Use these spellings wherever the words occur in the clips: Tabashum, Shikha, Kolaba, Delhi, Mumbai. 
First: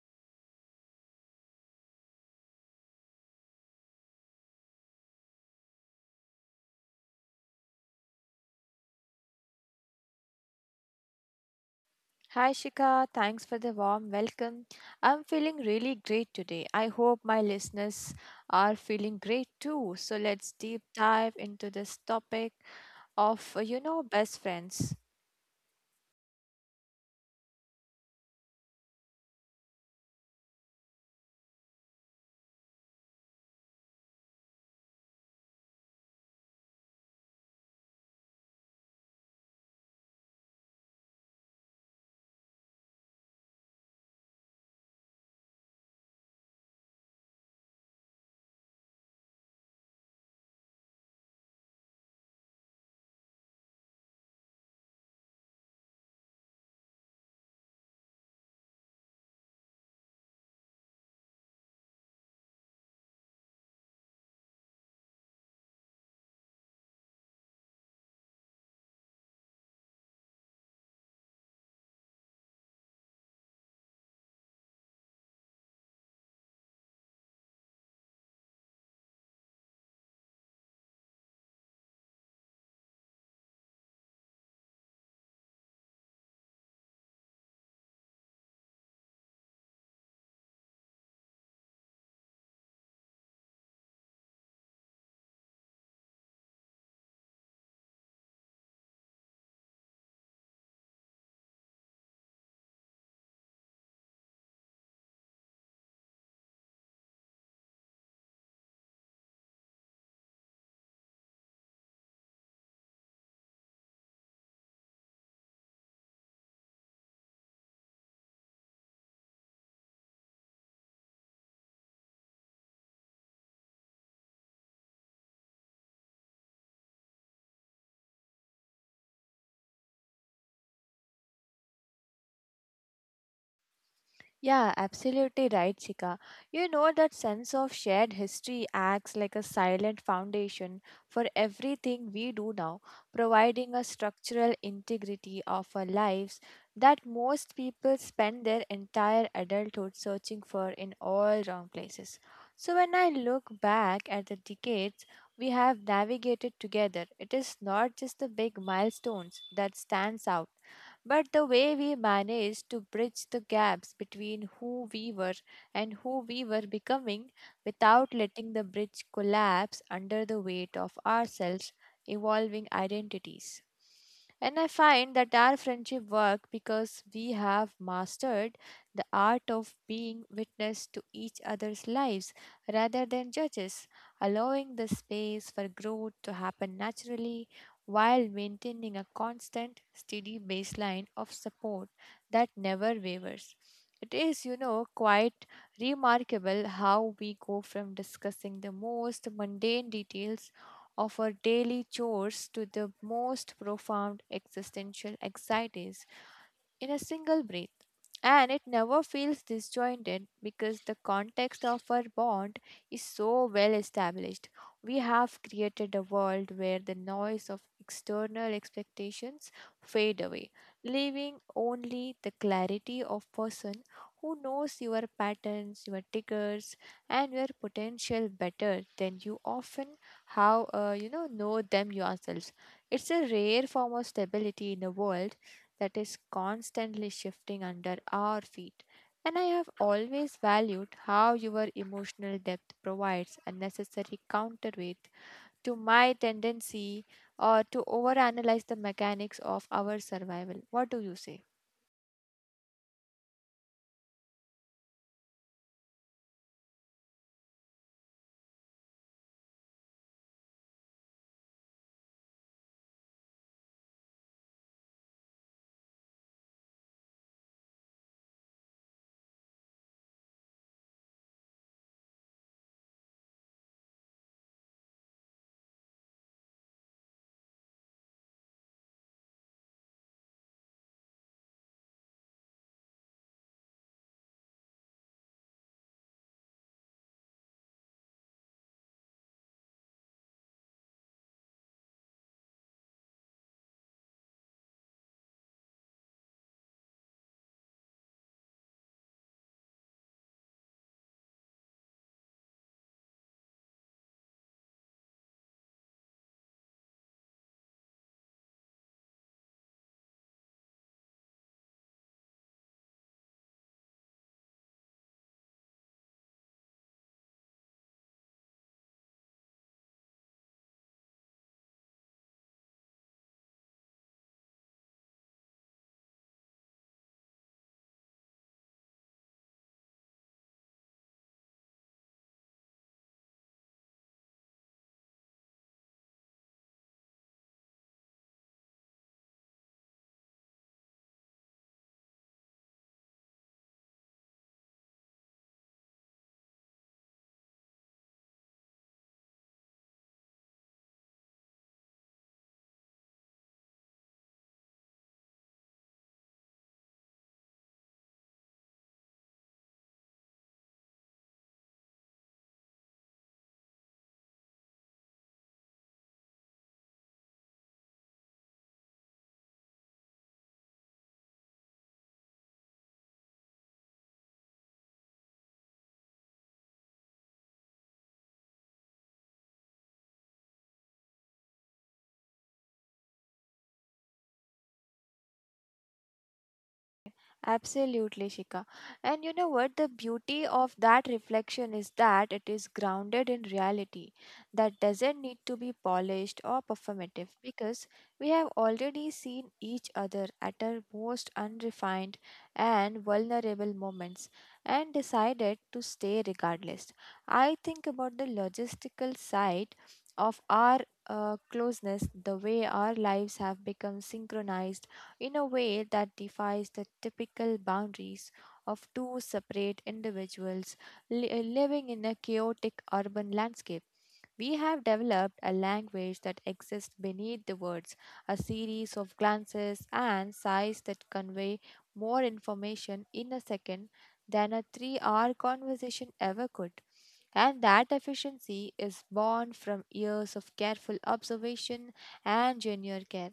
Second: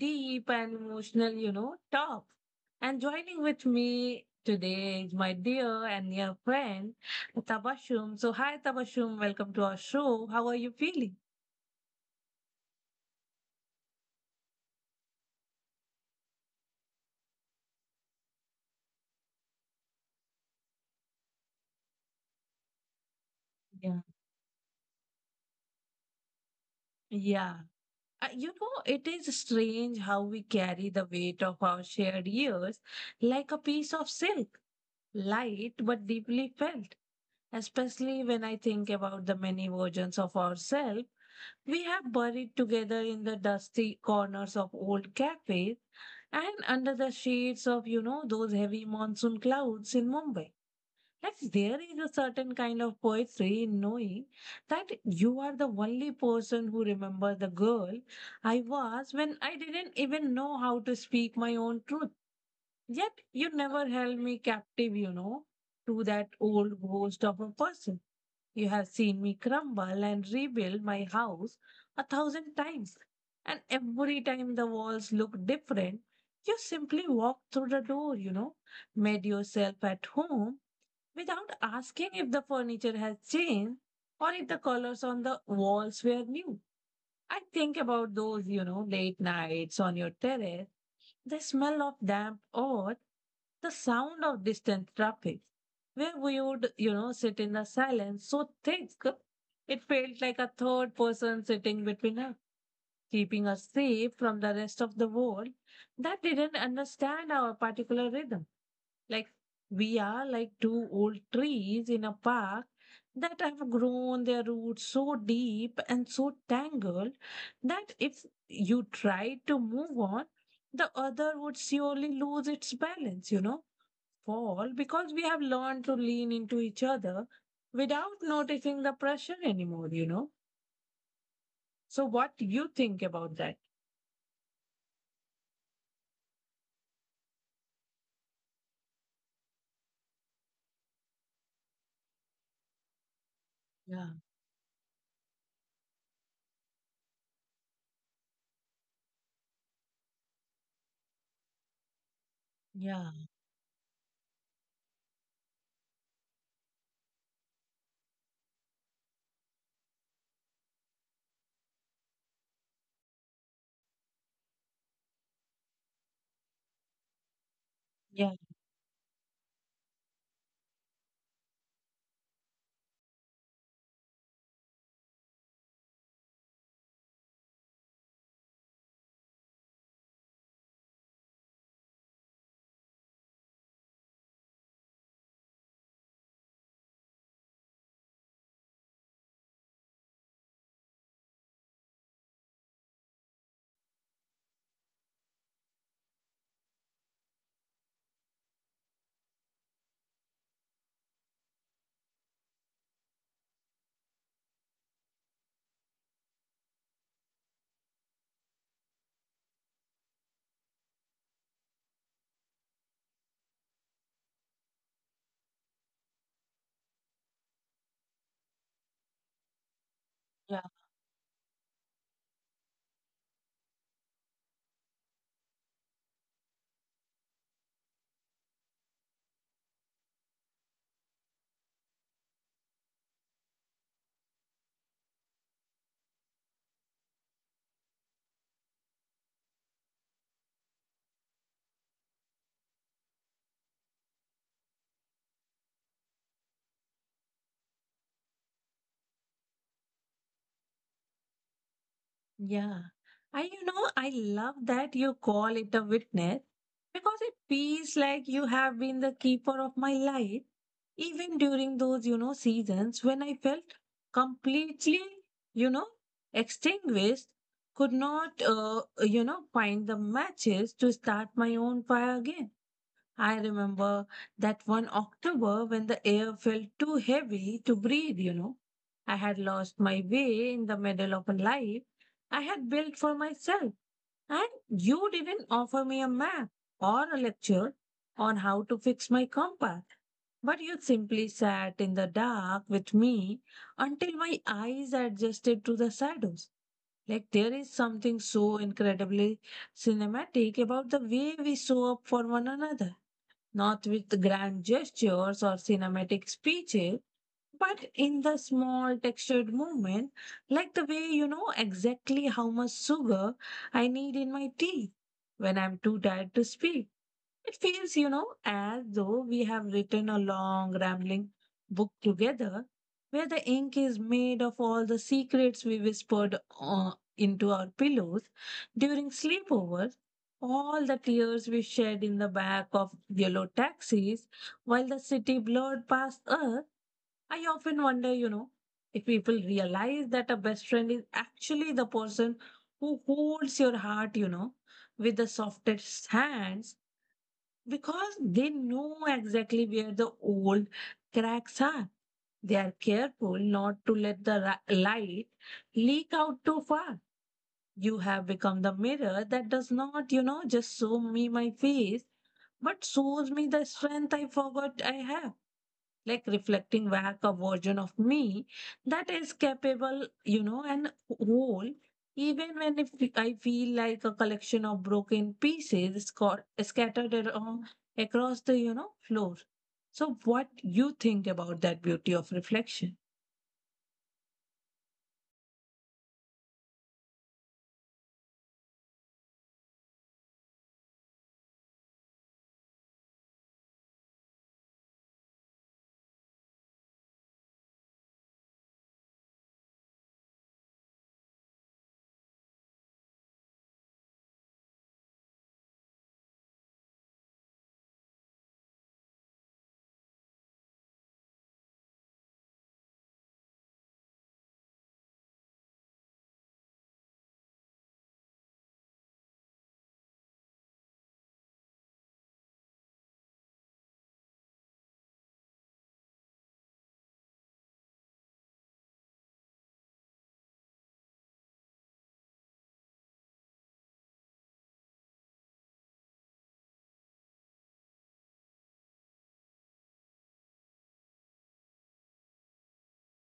deep and emotional, talk. And joining with me today is my dear and near friend, Tabashum. So, hi, Tabashum, welcome to our show. How are you feeling? Hi Shika, thanks for the warm welcome. I'm feeling really great today. I hope my listeners are feeling great too. So let's deep dive into this topic of Yeah. Best friends. Yeah. It is strange how we carry the weight of our shared years like a piece of silk, light but deeply felt. Especially when I think about the many versions of ourselves we have buried together in the dusty corners of old cafes and under the shades of, those heavy monsoon clouds in Mumbai. Like there is a certain kind of poetry in knowing that you are the only person who remembers the girl I was when I didn't even know how to speak my own truth. Yet you never held me captive, to that old ghost of a person. You have seen me crumble and rebuild my house a thousand times, and every time the walls look different, you simply walked through the door, made yourself at home without asking if the furniture has changed or if the colors on the walls were new. I think about those, late nights on your terrace, the smell of damp earth, the sound of distant traffic, where we would, sit in a silence so thick it felt like a third person sitting between us, keeping us safe from the rest of the world that didn't understand our particular rhythm. Like we are like two old trees in a park that have grown their roots so deep and so tangled that if you tried to move on, the other would surely lose its balance, fall because we have learned to lean into each other without noticing the pressure anymore. So, what do you think about that? Yeah, absolutely right, Chika. You know that sense of shared history acts like a silent foundation for everything we do now, providing a Yeah, structural integrity of our lives that most people spend their entire adulthood searching for in all wrong places. So when yeah, I look back at the decades we have navigated together, it is not just the big milestones that stands out, but the way we managed to bridge the gaps between who we were and who we were becoming without yeah, letting the bridge collapse under the weight of ourselves evolving identities. And I find that our friendship work because we have mastered the art of being witness to each other's lives rather than judges, allowing the space for growth to happen naturally while maintaining a constant, steady baseline of support that never wavers. It is, quite remarkable how we go from discussing the most mundane details of our daily chores to the most profound existential anxieties in a single breath. And it never feels disjointed because the context of our bond is so well established. We have created a world where the noise of external expectations fade away, yeah. leaving only the clarity of person who knows your patterns, your triggers, and your potential better than you often how you know them yourself. It's a rare form of stability in a world that is constantly shifting under our feet. And I have always valued how your emotional depth provides a necessary counterweight to my tendency or to overanalyze the mechanics of our survival. What do you say? Yeah. And I love that you call it a witness because it feels like you have been the keeper of my life, even during those, seasons when I felt completely, you know, extinguished, could not, find the matches to start my own fire again. I remember that one October when the air felt too heavy to breathe. I had lost my way in the middle of a life I had built for myself. And you didn't offer me a map or a lecture on how to fix my compass, but you simply sat in the dark with me until my eyes adjusted to the shadows. Like there is something so incredibly cinematic about the way we show up for one another not with grand gestures or cinematic speeches, but in the small textured movement, like the way you know exactly how much sugar I need in my tea when I'm too tired to speak. It feels, as though we have written a long, rambling book together where the ink is made of all the secrets we whispered into our pillows during sleepovers, all the tears we shed in the back of yellow taxis while the city blurred past us. I often wonder, if people realize that a best friend is actually the person who holds your heart, with the softest hands because they know exactly where the old cracks are. They are careful not to let the light leak out too far. You have become the mirror that does not, just show me my face, but shows me the strength I forgot I have like reflecting back a version of me that is capable, and whole, even when if I feel like a collection of broken pieces scattered around across the, floor. So, what you think about that beauty of reflection? Absolutely, Shika. And you know what? The beauty of that reflection is that it is grounded in reality that doesn't need to be polished or performative, because we have already seen each other at our most unrefined and vulnerable moments and decided to stay regardless. I think about the logistical side of our closeness, the way our lives have become synchronized in a way that defies the typical boundaries of two separate individuals living in a chaotic urban landscape. We have developed a language that exists beneath the words, a series of glances and sighs that convey more information in a second than a 3-hour conversation ever could. And that efficiency is born from years of careful observation and genuine care.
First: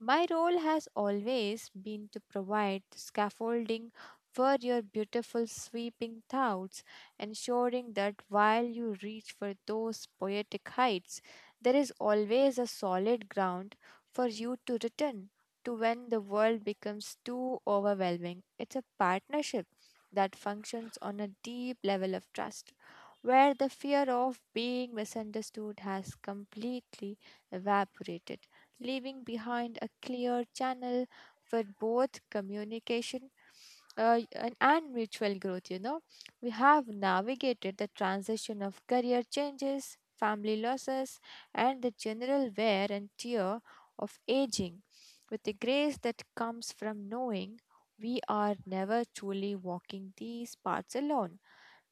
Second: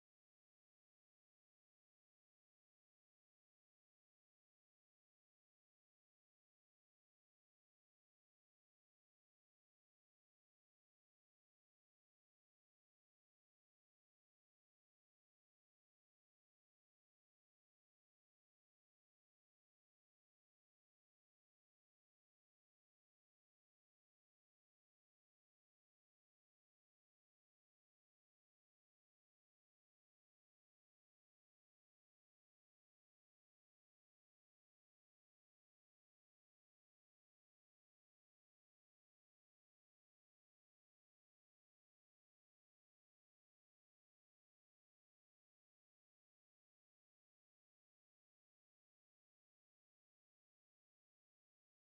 My role has always been to provide the scaffolding for your beautiful sweeping thoughts, ensuring that while you reach for those poetic heights, there is always a solid ground for you to return to when the world becomes too overwhelming. It's a partnership that functions on a deep level of trust, where the fear of being misunderstood has completely evaporated, leaving behind a clear channel for both communication and mutual growth. We have navigated the transition of career changes, family losses, and the general wear and tear of aging with the grace that comes from knowing we are never truly walking these parts alone.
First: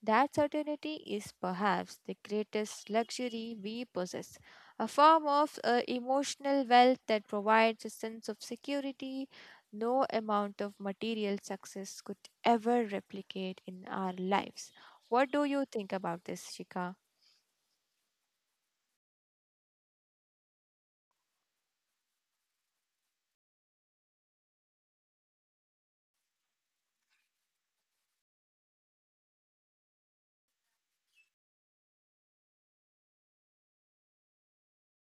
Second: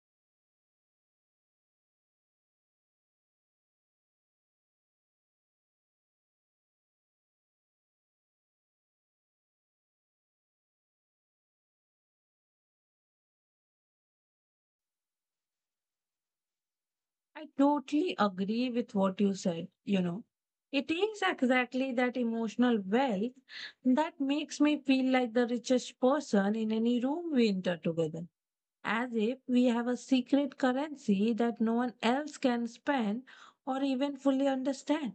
That certainty is perhaps the greatest luxury we possess, a form of emotional wealth that provides a sense of security no amount of material success could ever replicate in our lives. What do you think about this, Shika? I totally agree with what you said. It is exactly that emotional wealth that makes me feel like the richest person in any room we enter together as if we have a secret currency that no one else can spend or even fully understand.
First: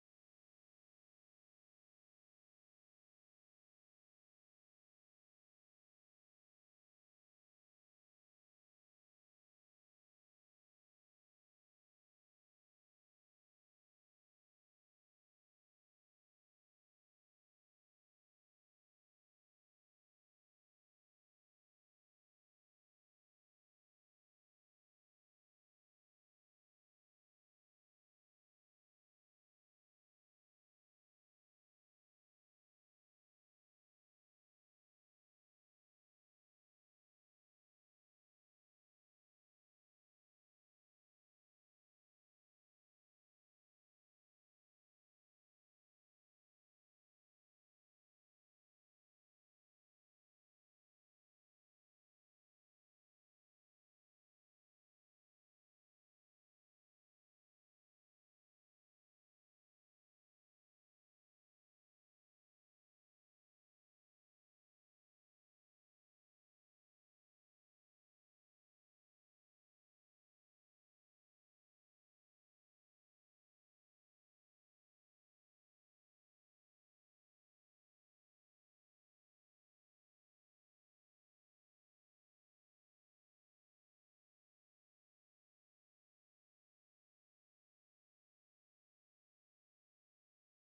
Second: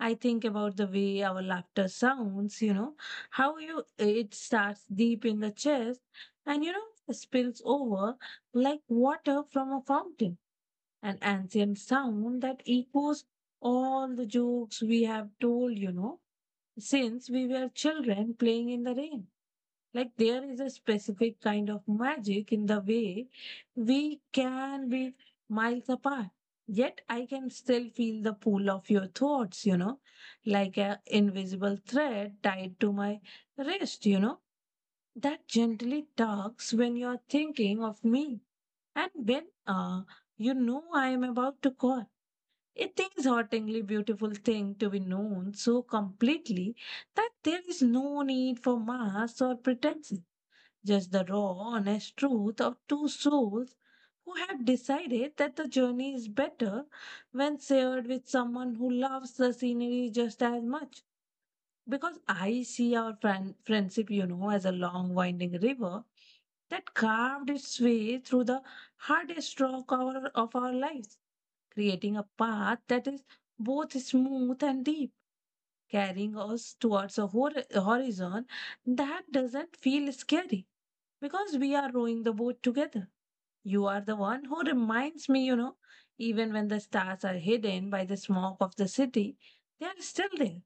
I think about the way our laughter sounds, how you it starts deep in the chest and spills over like water from a fountain, an ancient sound that echoes all the jokes we have told, since we were children playing in the rain. Like there is a specific kind of magic in the way we can be miles apart. Yet I can still feel the pull of your thoughts, like a invisible thread tied to my wrist that gently tugs when you're thinking of me and when I am about to call. It is hauntingly beautiful thing to be known so completely that there is no need for masks or pretense just the raw, honest truth of two souls who have decided that the journey is better when shared with someone who loves the scenery just as much. Because I see our friendship, as a long winding river that carved its way through the hardest rock of our lives, creating a path that is both smooth and deep, carrying us towards a horizon that doesn't feel scary because we are rowing the boat together. You are the one who reminds me, even when the stars are hidden by the smoke of the city, they are still there.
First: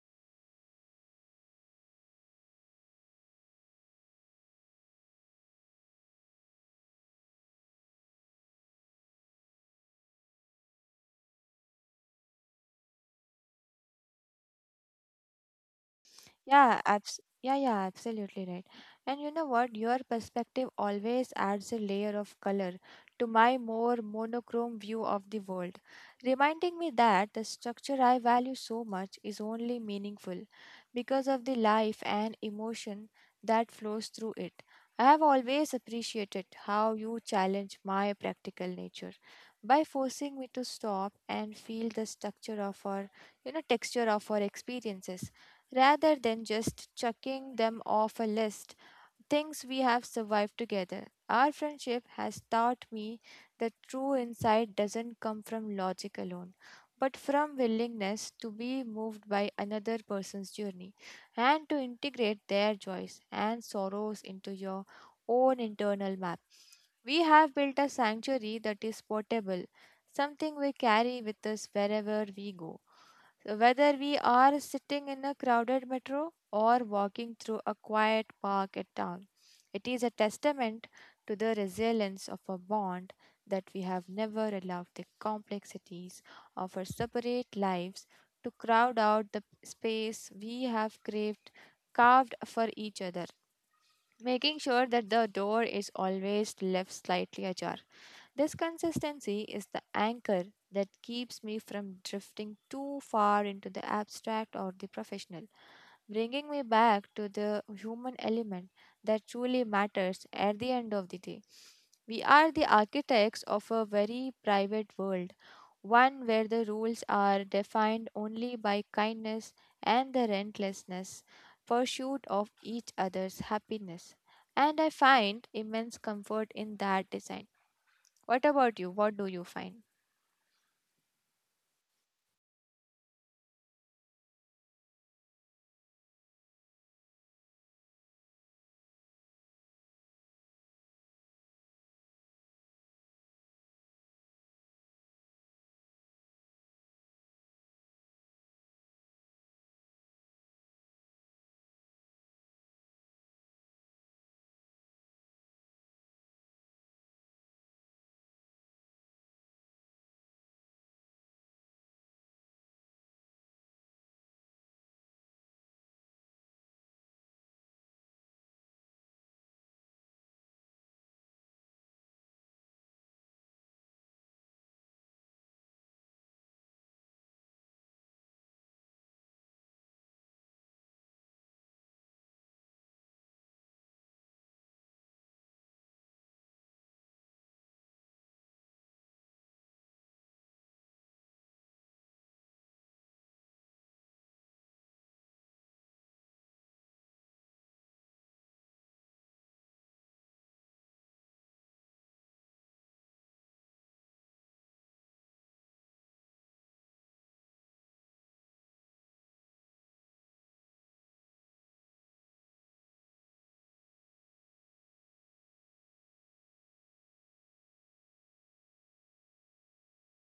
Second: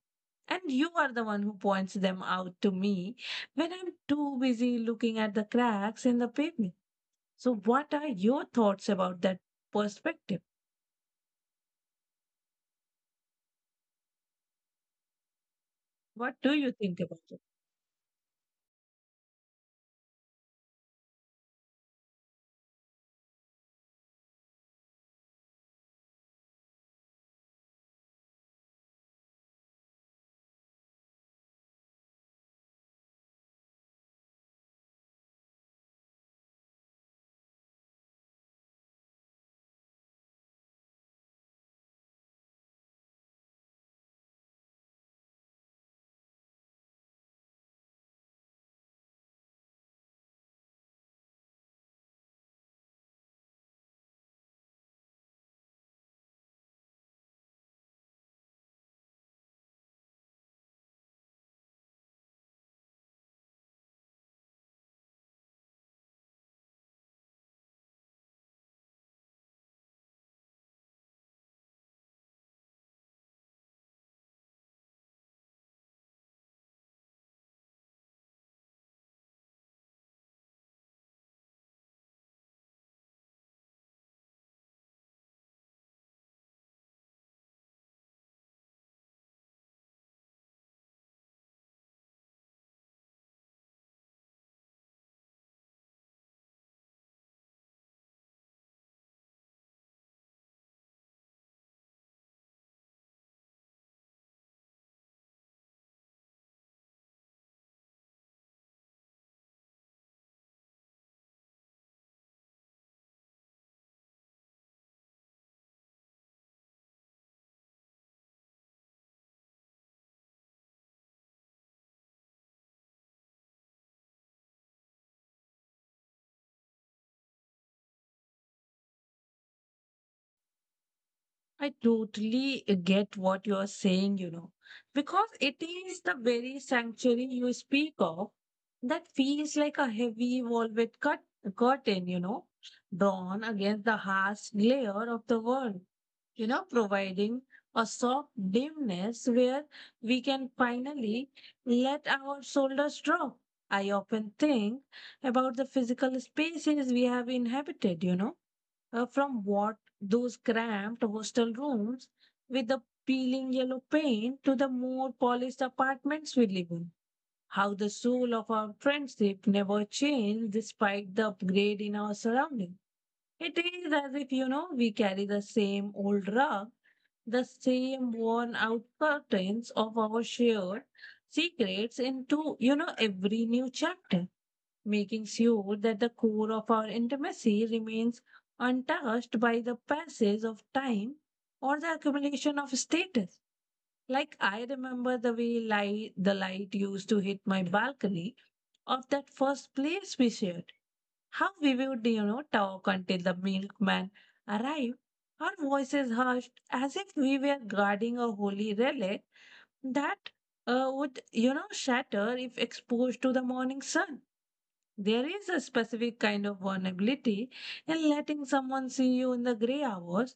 And you are the one who points them out to me when I'm too busy looking at the cracks in the pavement. So, what are your thoughts about that perspective? What do you Yeah, think about it? yeah, yeah, absolutely right. And you know what? Your perspective always adds a layer of color to my more monochrome view of the world, reminding me that the structure I value so much is only meaningful because of the life and emotion that flows through it. I have always appreciated how you challenge my practical nature by forcing me to stop and feel the structure of our, texture of our experiences rather than just chucking them off a list. Things we have survived together. Our friendship has taught me that true insight doesn't come from logic alone, but from willingness to be moved by another person's journey and to integrate their joys and sorrows into your own internal map. We have built a sanctuary that is portable, something we carry with us wherever we go, so whether we are sitting in a crowded metro or walking through a quiet park at town, it is a testament to the resilience of a bond that we have never allowed the complexities of our separate lives to crowd out the space we have craved carved for each other, making sure that the door is always left slightly ajar. This consistency is the anchor that keeps me from drifting too far into the abstract or the professional, bringing me back to the human element that truly matters at the end of the day. We are the architects of a very private world, one where the rules are defined only by kindness and the relentlessness pursuit of each other's happiness. And I find immense comfort in that design. What about you? What do you find? I totally get what you're saying, because it is the very sanctuary you speak of that feels like a heavy velvet curtain, drawn against the harsh glare of the world, providing a soft dimness where we can finally let our shoulders drop. I often think about the physical spaces we have inhabited, from what those cramped hostel rooms with the peeling yellow paint to the more polished apartments we live in. How the soul of our friendship never changed despite the upgrade in our surrounding. It is as if, we carry the same old rug, the same worn out curtains of our shared secrets into, every new chapter making sure that the core of our intimacy remains untouched by the passage of time or the accumulation of status. Like I remember the way the light used to hit my balcony of that first place we shared. How we would, talk until the milkman arrived, our voices hushed as if we were guarding a holy relic that would shatter if exposed to the morning sun. There is a specific kind of vulnerability in letting someone see you in the gray hours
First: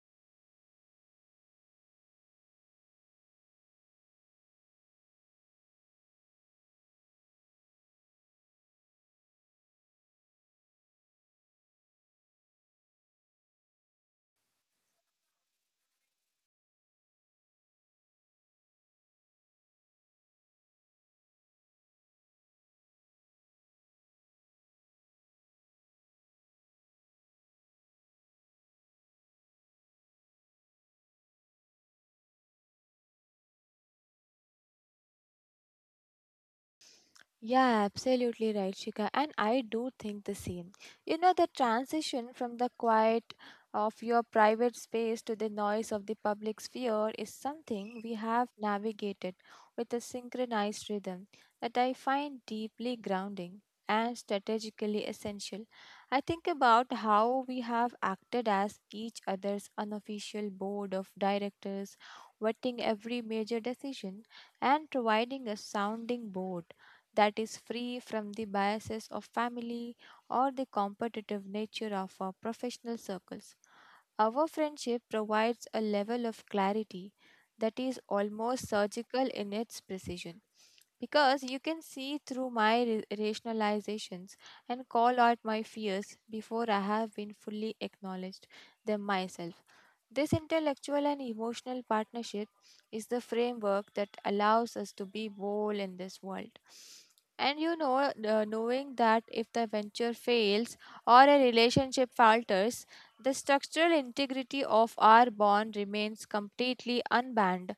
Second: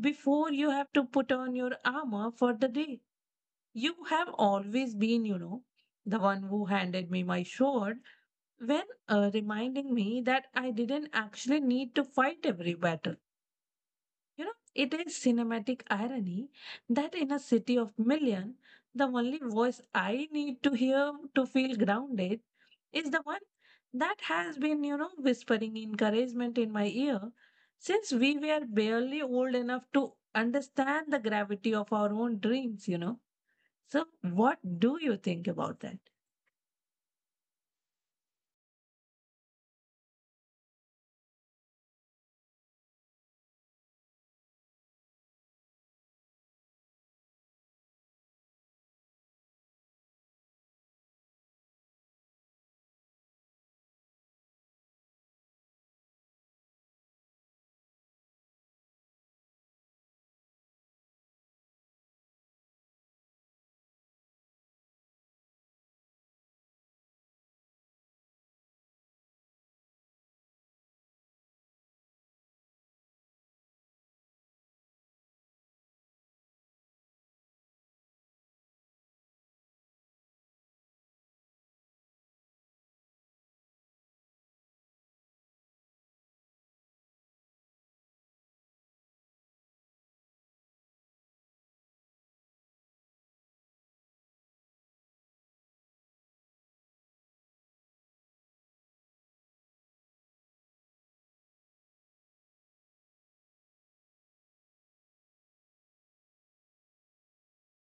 before you have to put on your armor for the day. You have always been, the one who handed me my sword when reminding me that I didn't actually need to fight every battle. It is cinematic irony that in a city of million, the only voice I need to hear to feel grounded is the one that has been, whispering encouragement in my ear since we were barely old enough to understand the gravity of our own dreams. So, what do you think about that? Yeah, absolutely right, Shika. And I do think the same. You know, the transition from the quiet of your private space to the noise of the public sphere is something we have navigated with a synchronized rhythm that I find deeply grounding and strategically essential. I think about how we have acted as each other's unofficial board of directors, vetting every major decision and providing a sounding board that is free from the biases of family or the competitive nature of our professional circles. Our friendship provides a level of clarity that is almost surgical in its precision, because you can see through my rationalizations and call out my fears before I have been fully acknowledged them myself. This intellectual and emotional partnership is the framework that allows us to be whole in this world. And knowing that if the venture fails or a relationship falters, the structural integrity of our bond remains completely unbound.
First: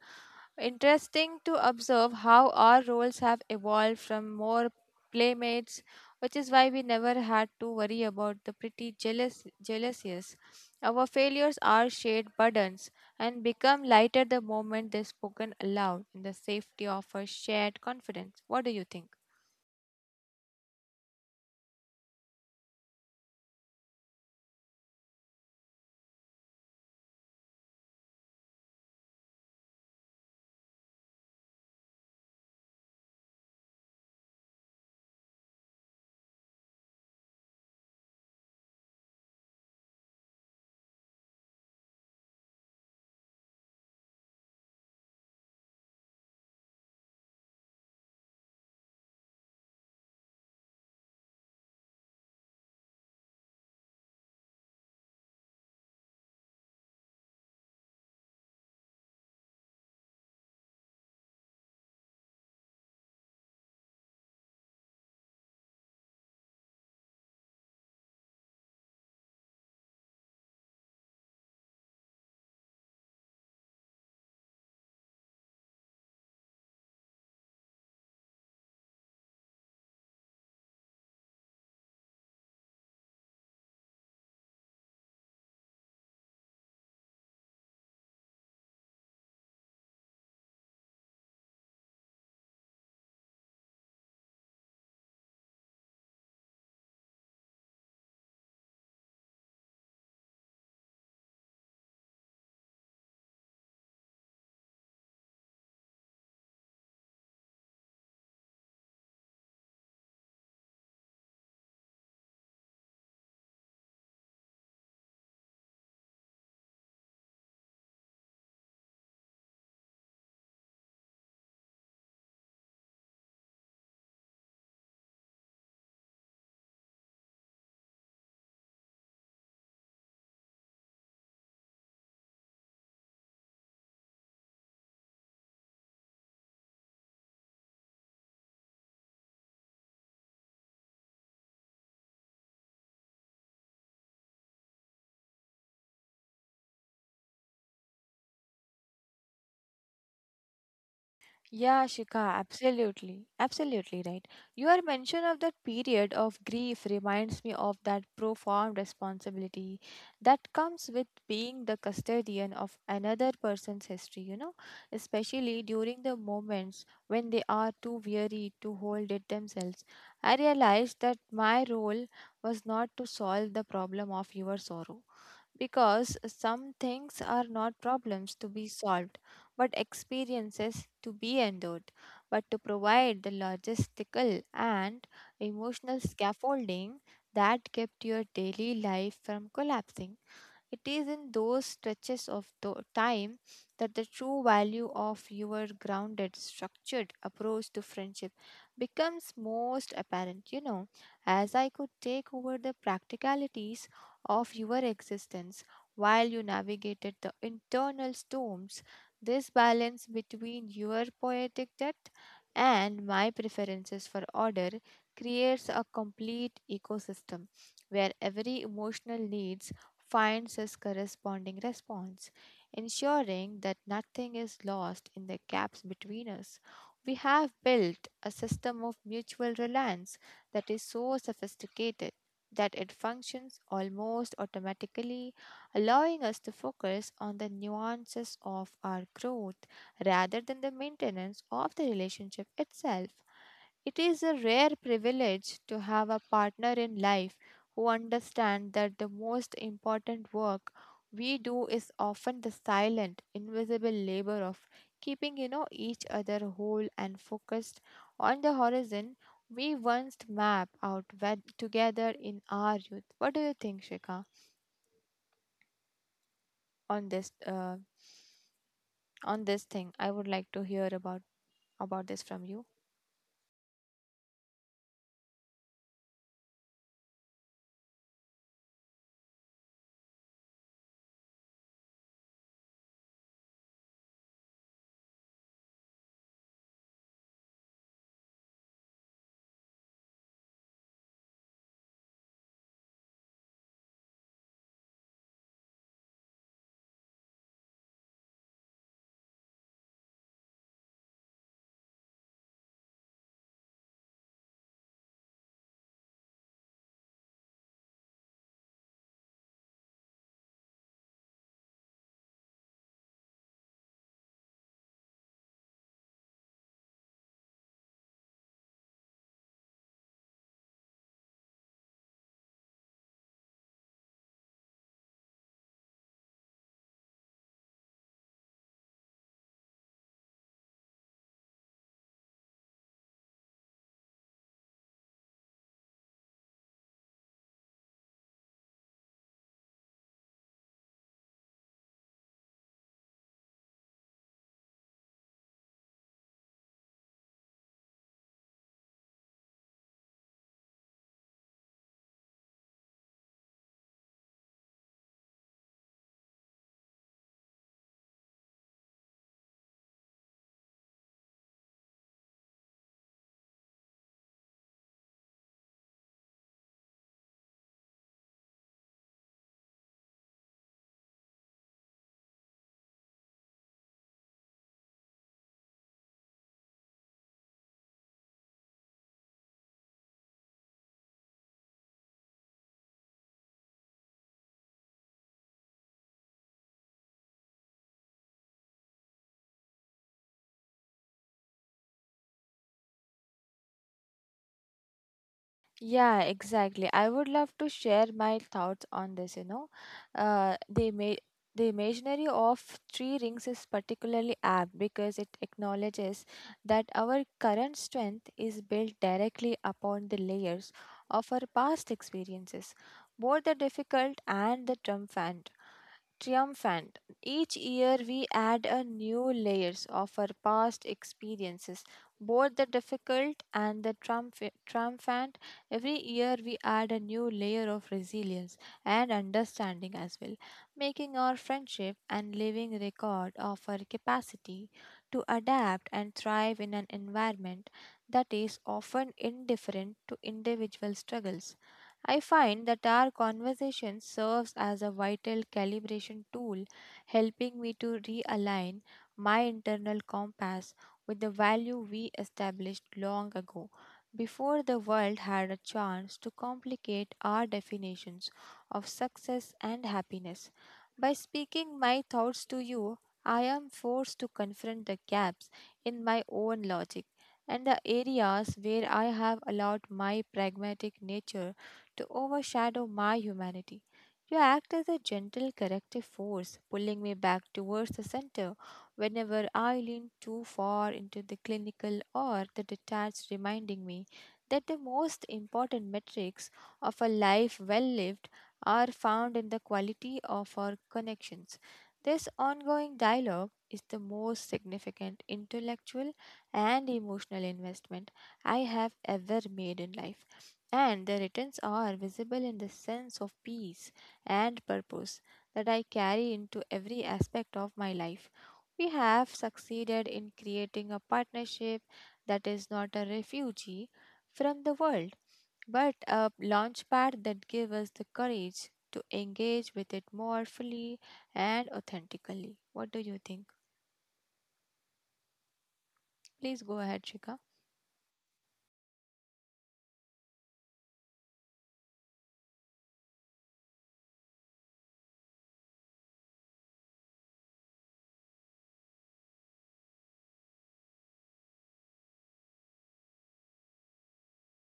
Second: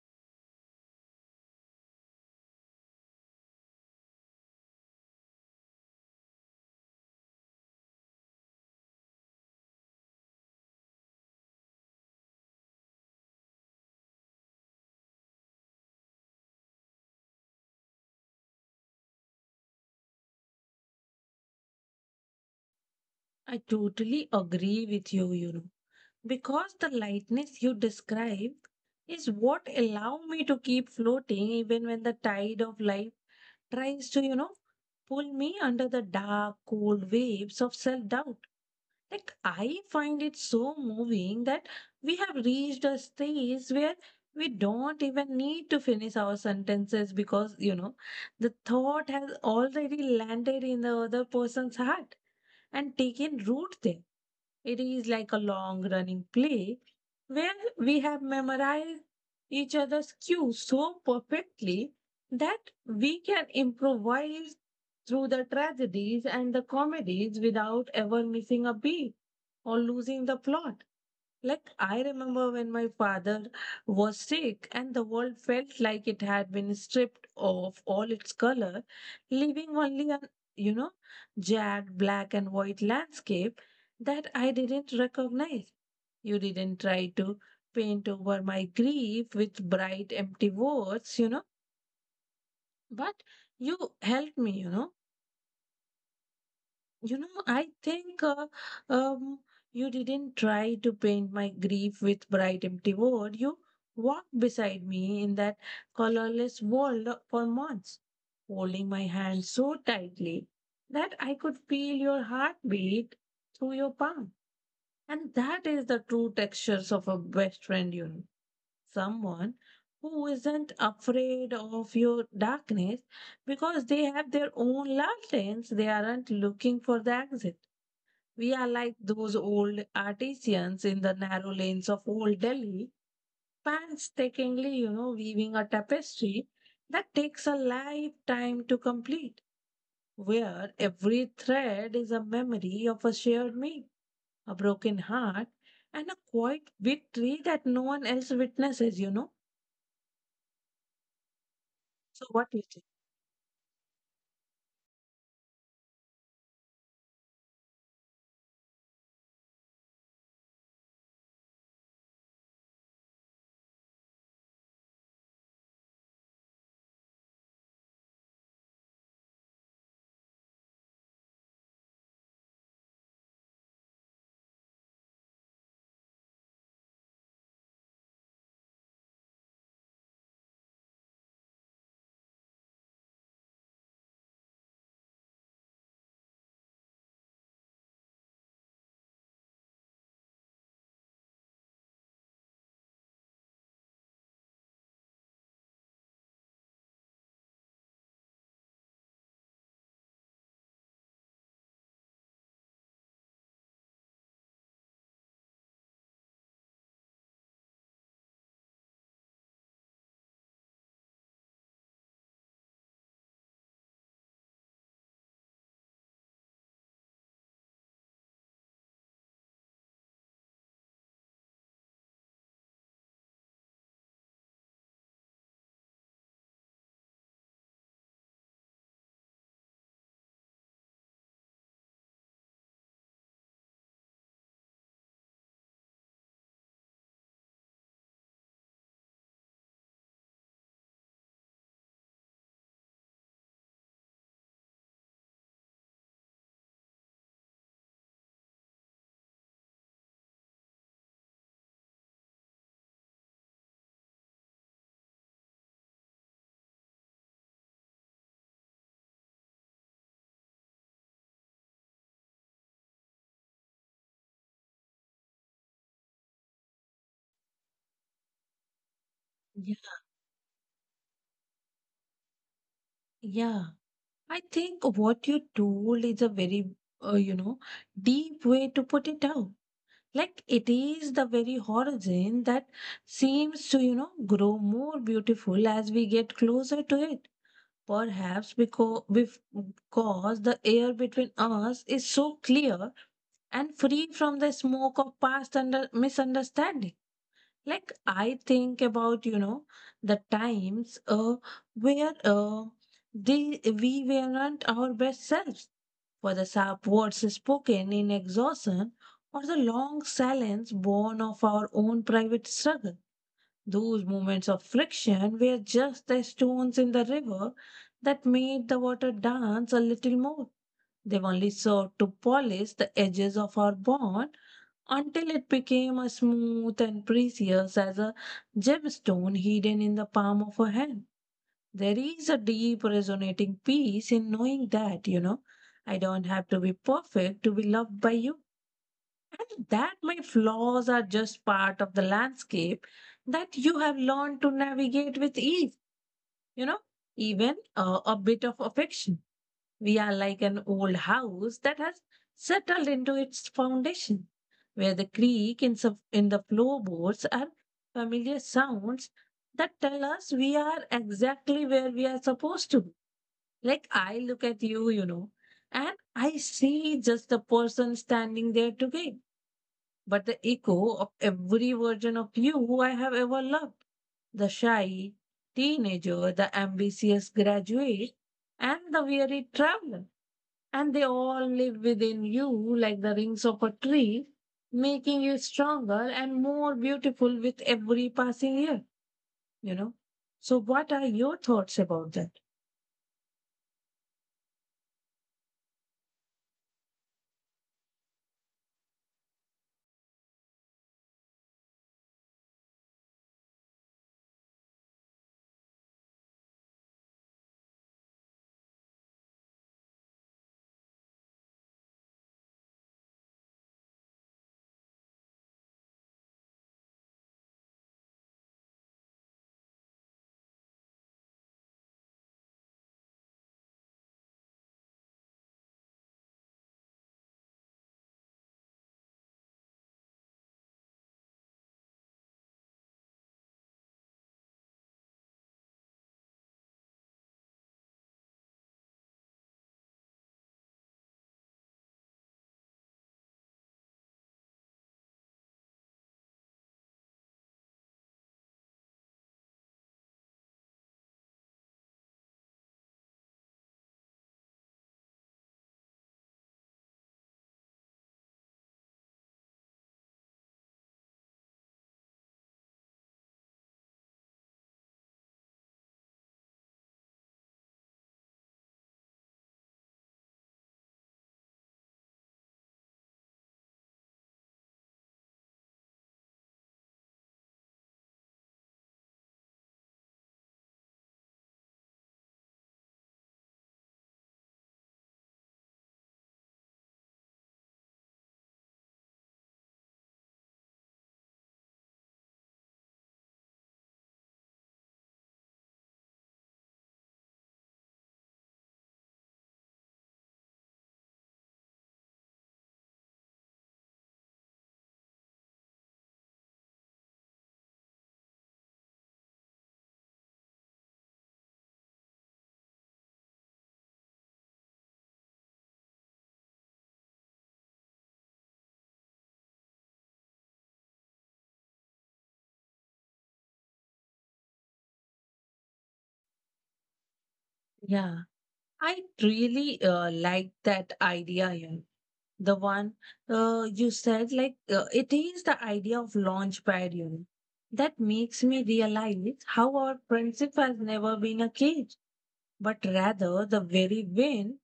Interesting to observe how our roles have evolved from more playmates, which is why we never had to worry about the pretty jealousies, our failures are shared burdens and become lighter the moment they're spoken aloud in the safety of a shared confidence. What do you think? I totally agree with you, you know. Because the lightness you describe is what allow me to keep floating even when the tide of life tries to pull me under the dark cold waves of self-doubt. Like, I find it so moving that we have reached a stage where we don't even need to finish our sentences because the thought has already landed in the other person's heart and taken root there. It is like a long running play where we have memorized each other's cues so perfectly that we can improvise through the tragedies and the comedies without ever missing a beat or losing the plot. Like, I remember when my father was sick and the world felt like it had been stripped of all its color, leaving only an, you know, jagged black and white landscape that I didn't recognize. You didn't try to paint over my grief with bright, empty words, but you helped me, I think um, you didn't try to paint my grief with bright, empty words. You walked beside me in that colorless world for months, holding my hand so tightly that I could feel your heartbeat through your palm. And that is the true textures of a best friend, someone who isn't afraid of your darkness because they have their own lanterns. They aren't looking for the exit. We are like those old artisans in the narrow lanes of old Delhi, painstakingly, weaving a tapestry that takes a lifetime to complete, where every thread is a memory of a shared meal, a broken heart, and a quiet victory that no one else witnesses. Yeah, Shika, So, what do you think? absolutely. Absolutely right. Your mention of that period of grief reminds me of that profound responsibility that comes with being the custodian of another person's history, especially during the moments when they are too weary to hold it themselves. I realized that my role was not to solve the problem of your sorrow, because some things are not problems to be solved, but experiences to be endured. But to provide the logistical and emotional scaffolding that kept your daily life from collapsing. It is in those stretches of time that the true value of your grounded, structured approach to friendship becomes most apparent. As I could take over the practicalities of your existence while you navigated the internal storms, this balance between your poetic depth and my preferences for order creates a complete ecosystem where every emotional need finds its corresponding response, ensuring that nothing is lost in the gaps between us. We have built a system of mutual reliance that is so sophisticated that it functions almost automatically, allowing us to focus on the nuances of our growth rather than the maintenance of the relationship itself. It is a rare privilege to have a partner in life who understands that the most important work we do is often the silent, invisible labor of keeping each other whole and focused on the horizon we once mapped out together in our youth. What do you think, Shika, on this Yeah, thing? I would like to hear about this from you. yeah. I think what you told is a very, uh, you know, deep way to put it out, like it is the very horizon that seems to, grow more beautiful as we get closer to it, perhaps because the air between us is so clear and free from the smoke of past under misunderstanding. Like, I think about, the times where we weren't our best selves, for the sharp words spoken in exhaustion or the long silence born of our own private struggle. Those moments of friction were just the stones in the river that made the water dance a little more. They've only served to polish the edges of our bond until it became as smooth and precious as a gemstone hidden in the palm of a hand. There is a deep resonating peace in knowing that, I don't have to be perfect to be loved by you. And that my flaws are just part of the landscape that you have learned to navigate with ease, you know, even a bit of affection. We are like an old house that has settled into its foundation, where the creak in the floorboards are familiar sounds that tell us we are exactly where we are supposed to be. Like, I look at you, and I see just the person standing there today, but the echo of every version of you I have ever loved. The shy teenager, the ambitious graduate, and the weary traveler. And they all live within you like the rings of a tree, making you stronger and more beautiful with every passing year, you know. So, what are your thoughts about that? Yeah, exactly. I would love to share my thoughts on this. Uh, the ima- the imaginary of three rings is particularly apt because it acknowledges that our current strength is built directly upon the layers of our past experiences, both the difficult and the triumphant. Each year we add a new layers of our past experiences, both the difficult and the triumphant. Every year, we add a new layer of resilience and understanding as well, making our friendship and living record of our capacity to adapt and thrive in an environment that is often indifferent to individual struggles. I find that our conversation serves as a vital calibration tool, helping me to realign my internal compass with the value we established long ago, before the world had a chance to complicate our definitions of success and happiness. By speaking my thoughts to you, I am forced to confront the gaps in my own logic and the areas where I have allowed my pragmatic nature to overshadow my humanity. You act as a gentle corrective force, pulling me back towards the center whenever I lean too far into the clinical or the detached, reminding me that the most important metrics of a life well lived are found in the quality of our connections. This ongoing dialogue is the most significant intellectual and emotional investment I have ever made in life, and the returns are visible in the sense of peace and purpose that I carry into every aspect of my life. We have succeeded in creating a partnership that is not a refugee from the world, but a launchpad that gives us the courage to engage with it more fully and authentically. What do you think? Please go ahead, Shika. Yeah, I really like that idea here. The one you said, like, it is the idea of launchpad, that makes me realize how our friendship has never been a cage, but rather the very vein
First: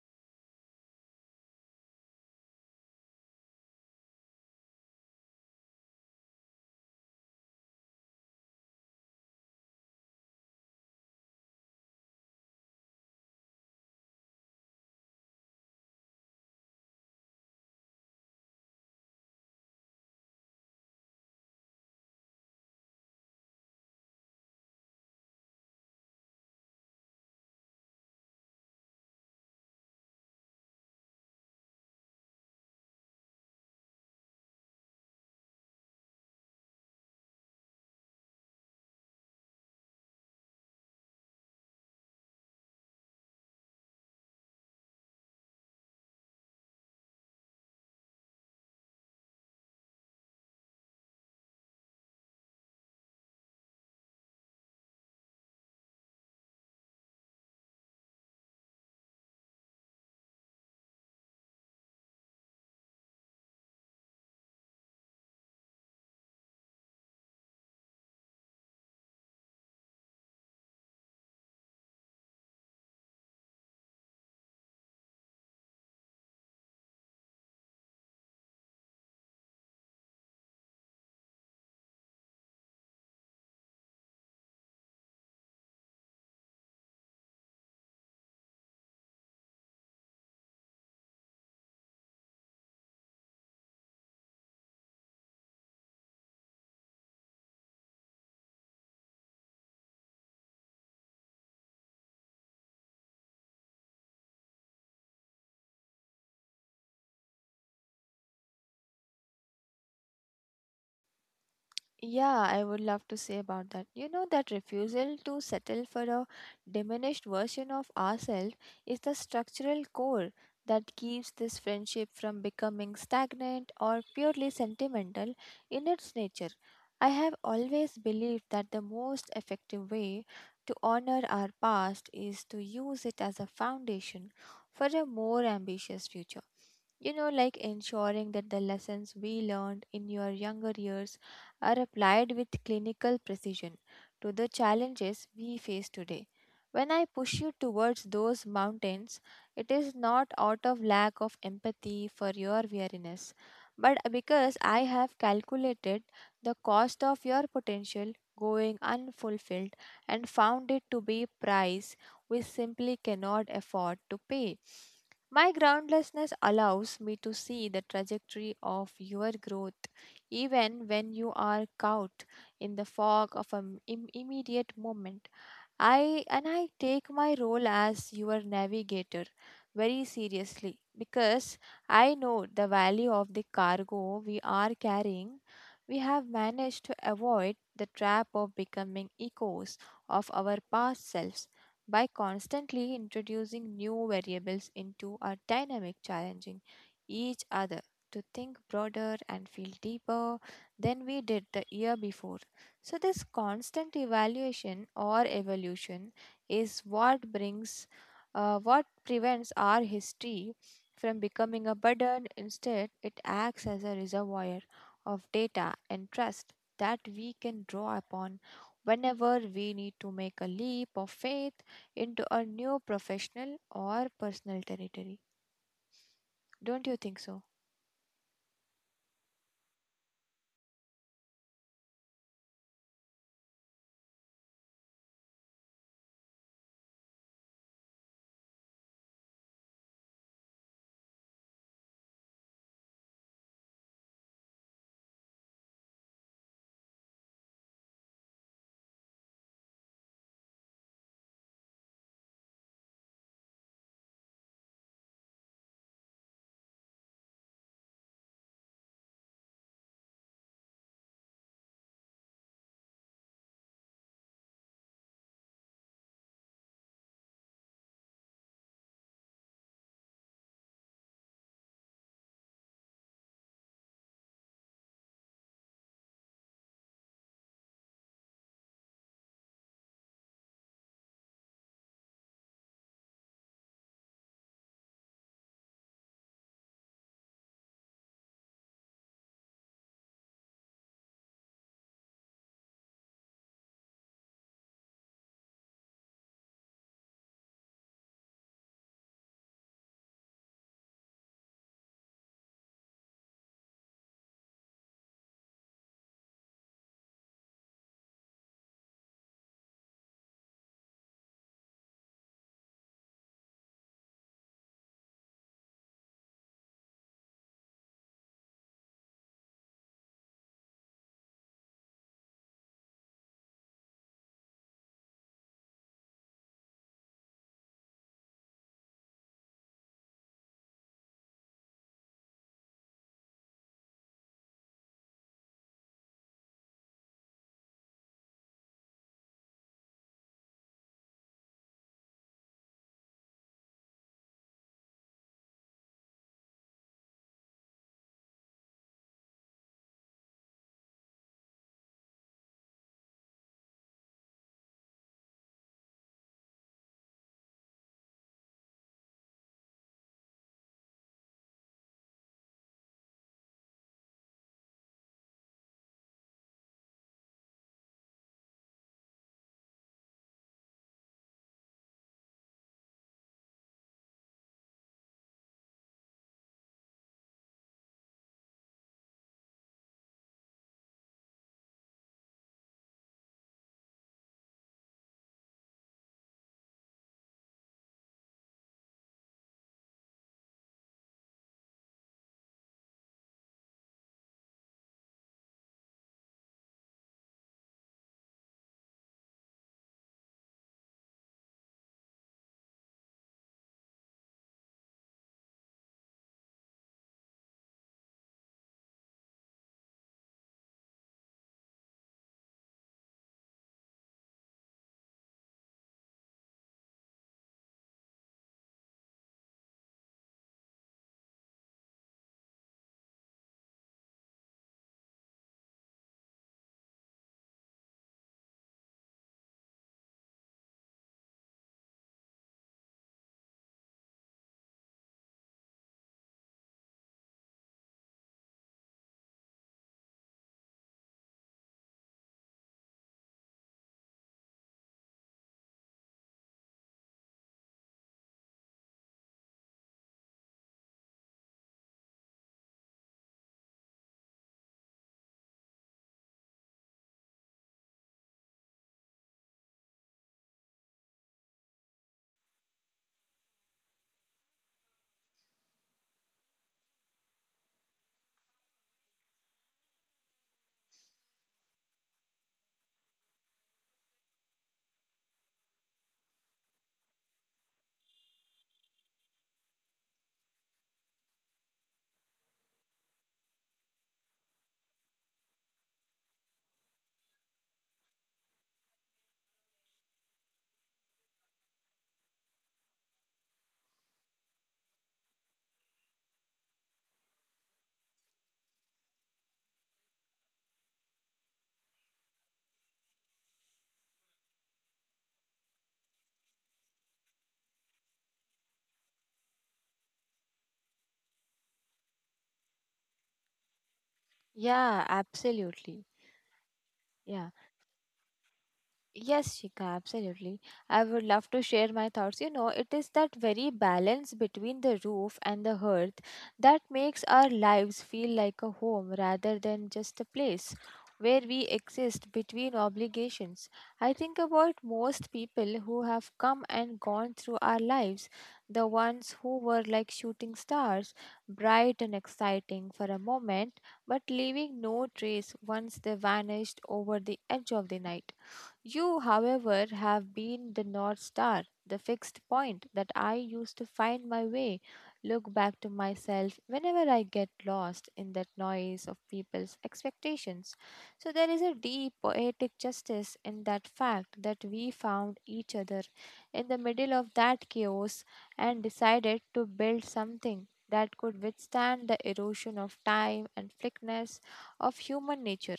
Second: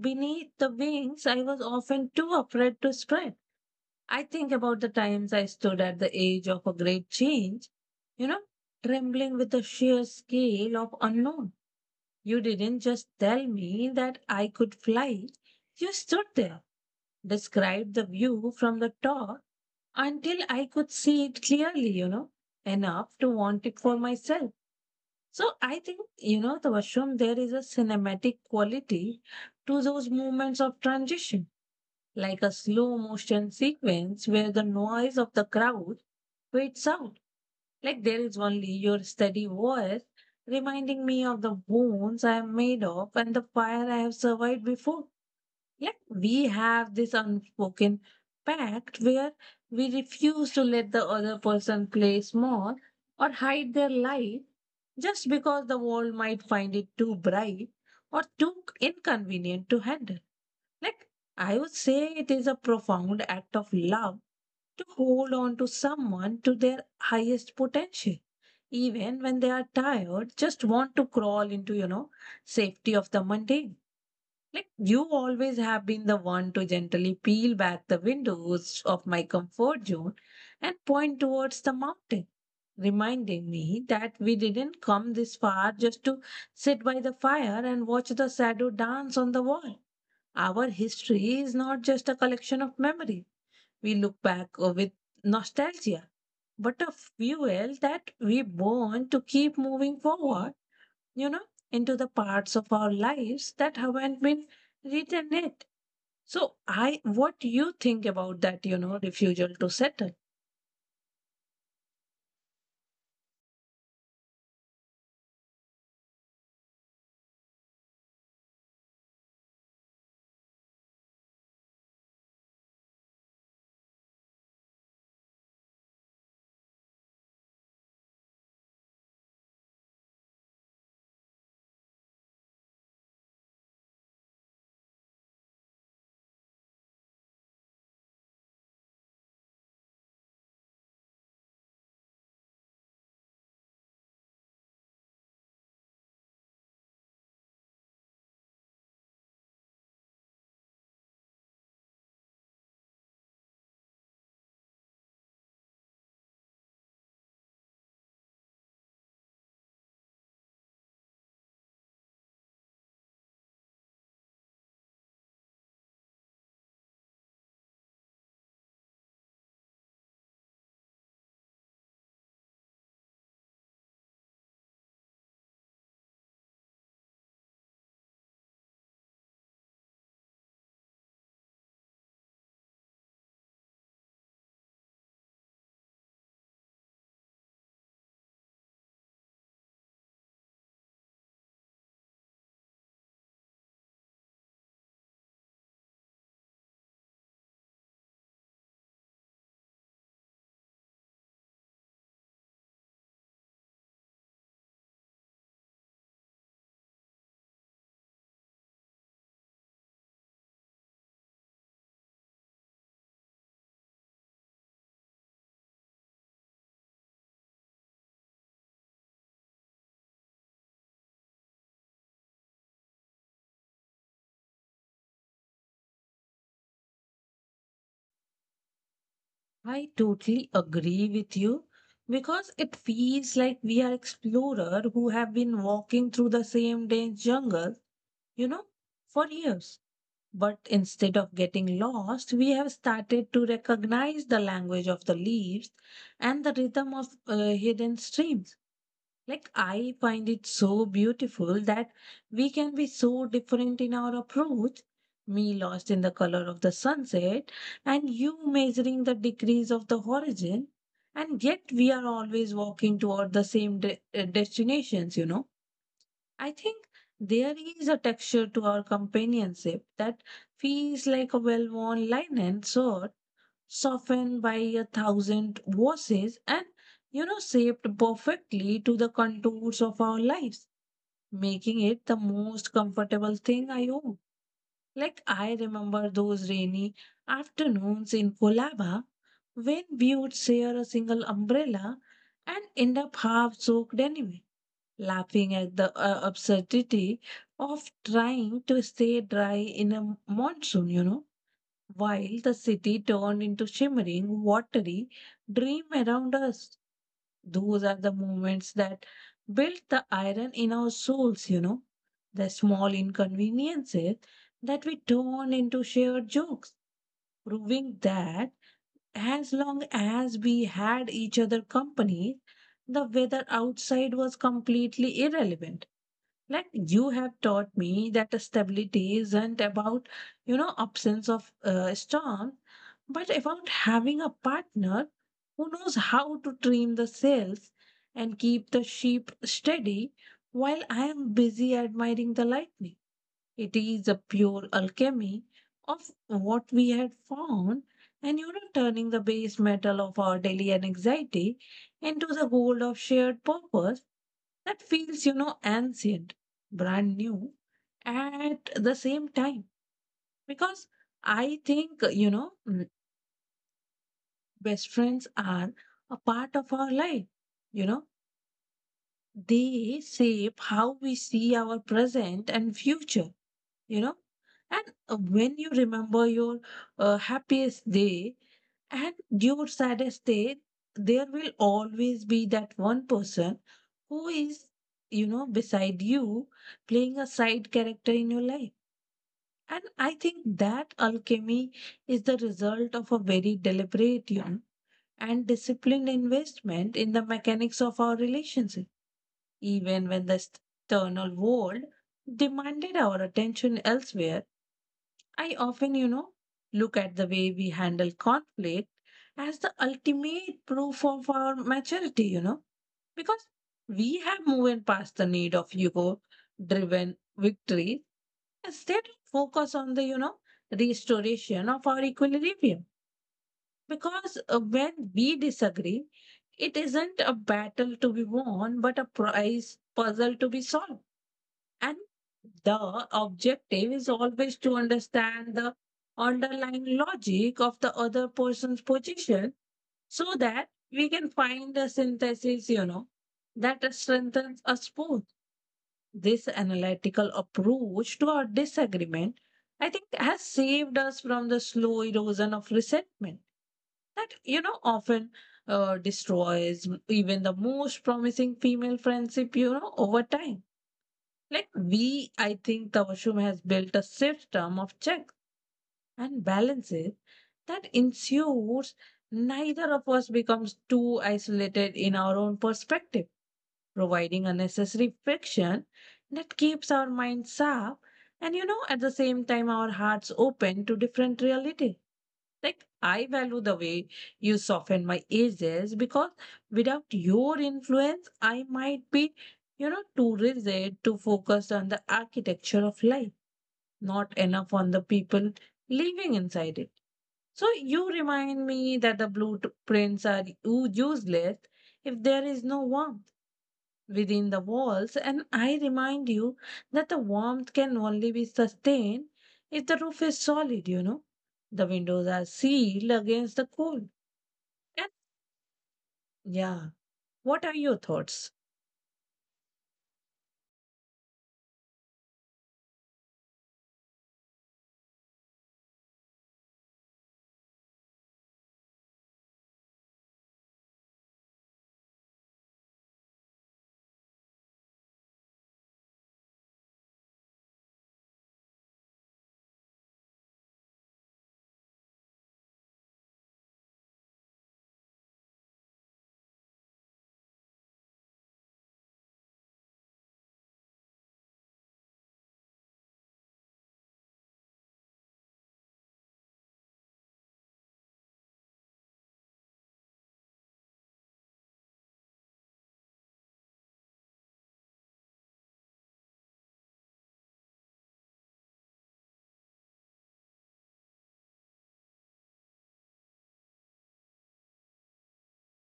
beneath the wings I was often too afraid to spread. I think about the times I stood at the edge of a great change, you know, trembling with the sheer scale of unknown. You didn't just tell me that I could fly, you stood there, described the view from the top until I could see it clearly, enough to want it for myself. So I think, the Vashram, there is a cinematic quality to those moments of transition, like a slow motion sequence where the noise of the crowd fades out. Like, there is only your steady voice reminding me of the wounds I am made of and the fire I have survived before. Yet we have this unspoken pact where we refuse to let the other person play small or hide their light just because the world might find it too bright or too inconvenient to handle. Like, I would say it is a profound act of love to hold on to someone to their highest potential. Even when they are tired, just want to crawl into, safety of the mundane. Like, you always have been the one to gently peel back the windows of my comfort zone and point towards the mountain, reminding me that we didn't come this far just to sit by the fire and watch the shadow dance on the wall. Our history is not just a collection of memories. We look back with nostalgia, but a fuel that we burn to keep moving forward, you know, into the parts of our lives that haven't been written yet. So, I what you think about that, refusal to settle? Yeah, I would love to say about that. You know, that refusal to settle for a diminished version of ourselves is the structural core that keeps this friendship from becoming stagnant or purely sentimental in its nature. I have always believed that the most effective way to honor our past is to use it as a foundation for a more ambitious future. You know, like ensuring that the lessons we learned in your younger years are applied with clinical precision to the challenges we face today. When I push you towards those mountains, it is not out of lack of empathy for your weariness, but because I have calculated the cost of your potential going unfulfilled and found it to be price we simply cannot afford to pay. My groundlessness allows me to see the trajectory of your growth even when you are caught in the fog of an immediate moment. I and I take my role as your navigator very seriously because I know the value of the cargo we are carrying. We have managed to avoid the trap of becoming echoes of our past selves by constantly introducing new variables into our dynamic, challenging each other to think broader and feel deeper than we did the year before. So, this constant evaluation or evolution is what what prevents our history from becoming a burden. Instead, it acts as a reservoir of data and trust that we can draw upon whenever we need to make a leap of faith into a new professional or personal territory. Don't you think so? I totally agree with you because it feels like we are explorers who have been walking through the same dense jungle, you know, for years. But instead of getting lost, we have started to recognize the language of the leaves and the rhythm of hidden streams. Like, I find it so beautiful that we can be so different in our approach. Me lost in the color of the sunset, and you measuring the degrees of the horizon, and yet we are always walking toward the same destinations. I think there is a texture to our companionship that feels like a well worn line and sword softened by a thousand voices and, shaped perfectly to the contours of our lives, making it the most comfortable thing I own. Like, I remember those rainy afternoons in Kolaba when we would share a single umbrella and end up half soaked anyway, laughing at the absurdity of trying to stay dry in a monsoon, while the city turned into shimmering, watery dream around us. Those are the moments that built the iron in our souls, the small inconveniences that we turn into shared jokes, proving that as long as we had each other company, the weather outside was completely irrelevant. Like, you have taught me that the stability isn't about, absence of storm, but about having a partner who knows how to trim the sails and keep the ship steady while I am busy admiring the lightning. It is a pure alchemy of what we had found and, turning the base metal of our daily anxiety into the gold of shared purpose that feels, ancient, brand new at the same time. Because I think, best friends are a part of our life. You know, they shape how we see our present and future. you know and when you remember your happiest day and your saddest day, there will always be that one person who is, beside you, playing a side character in your life. And I think that alchemy is the result of a very deliberate, and disciplined investment in the mechanics of our relationship, even when the external world demanded our attention elsewhere. I often, look at the way we handle conflict as the ultimate proof of our maturity, because we have moved past the need of ego driven victory. Instead, focus on the, restoration of our equilibrium. Because when we disagree, it isn't a battle to be won, but a prize puzzle to be solved. And the objective is always to understand the underlying logic of the other person's position so that we can find a synthesis, that strengthens us both. This analytical approach to our disagreement, I think, has saved us from the slow erosion of resentment that, often destroys even the most promising female friendship, over time. Like I think Tawashum has built a system of checks and balances that ensures neither of us becomes too isolated in our own perspective, providing unnecessary friction that keeps our minds sharp and, at the same time, our hearts open to different realities. Like, I value the way you soften my edges because without your influence, I might be, too rigid, too focused on the architecture of life, not enough on the people living inside it. So you remind me that the blueprints are useless if there is no warmth within the walls. And I remind you that the warmth can only be sustained if the roof is solid, The windows are sealed against the cold. Yeah, And absolutely. yeah, Yeah. what are your thoughts? Yes, Shika, absolutely. I would love to share my thoughts. You know, it is that very balance between the roof and the hearth that makes our lives feel like a home rather than just a place where we exist between obligations. I think about most people who have come and gone through our lives, the ones who were like shooting stars, bright and exciting for a moment, but leaving no trace once they vanished over the edge of the night. You, however, have been the North Star, the fixed point that I used to find my way, look back to myself whenever I get lost in that noise of people's expectations. So there is a deep poetic justice in that fact that we found each other in the middle of that chaos and decided to build something that could withstand the erosion of time and fickleness of human nature.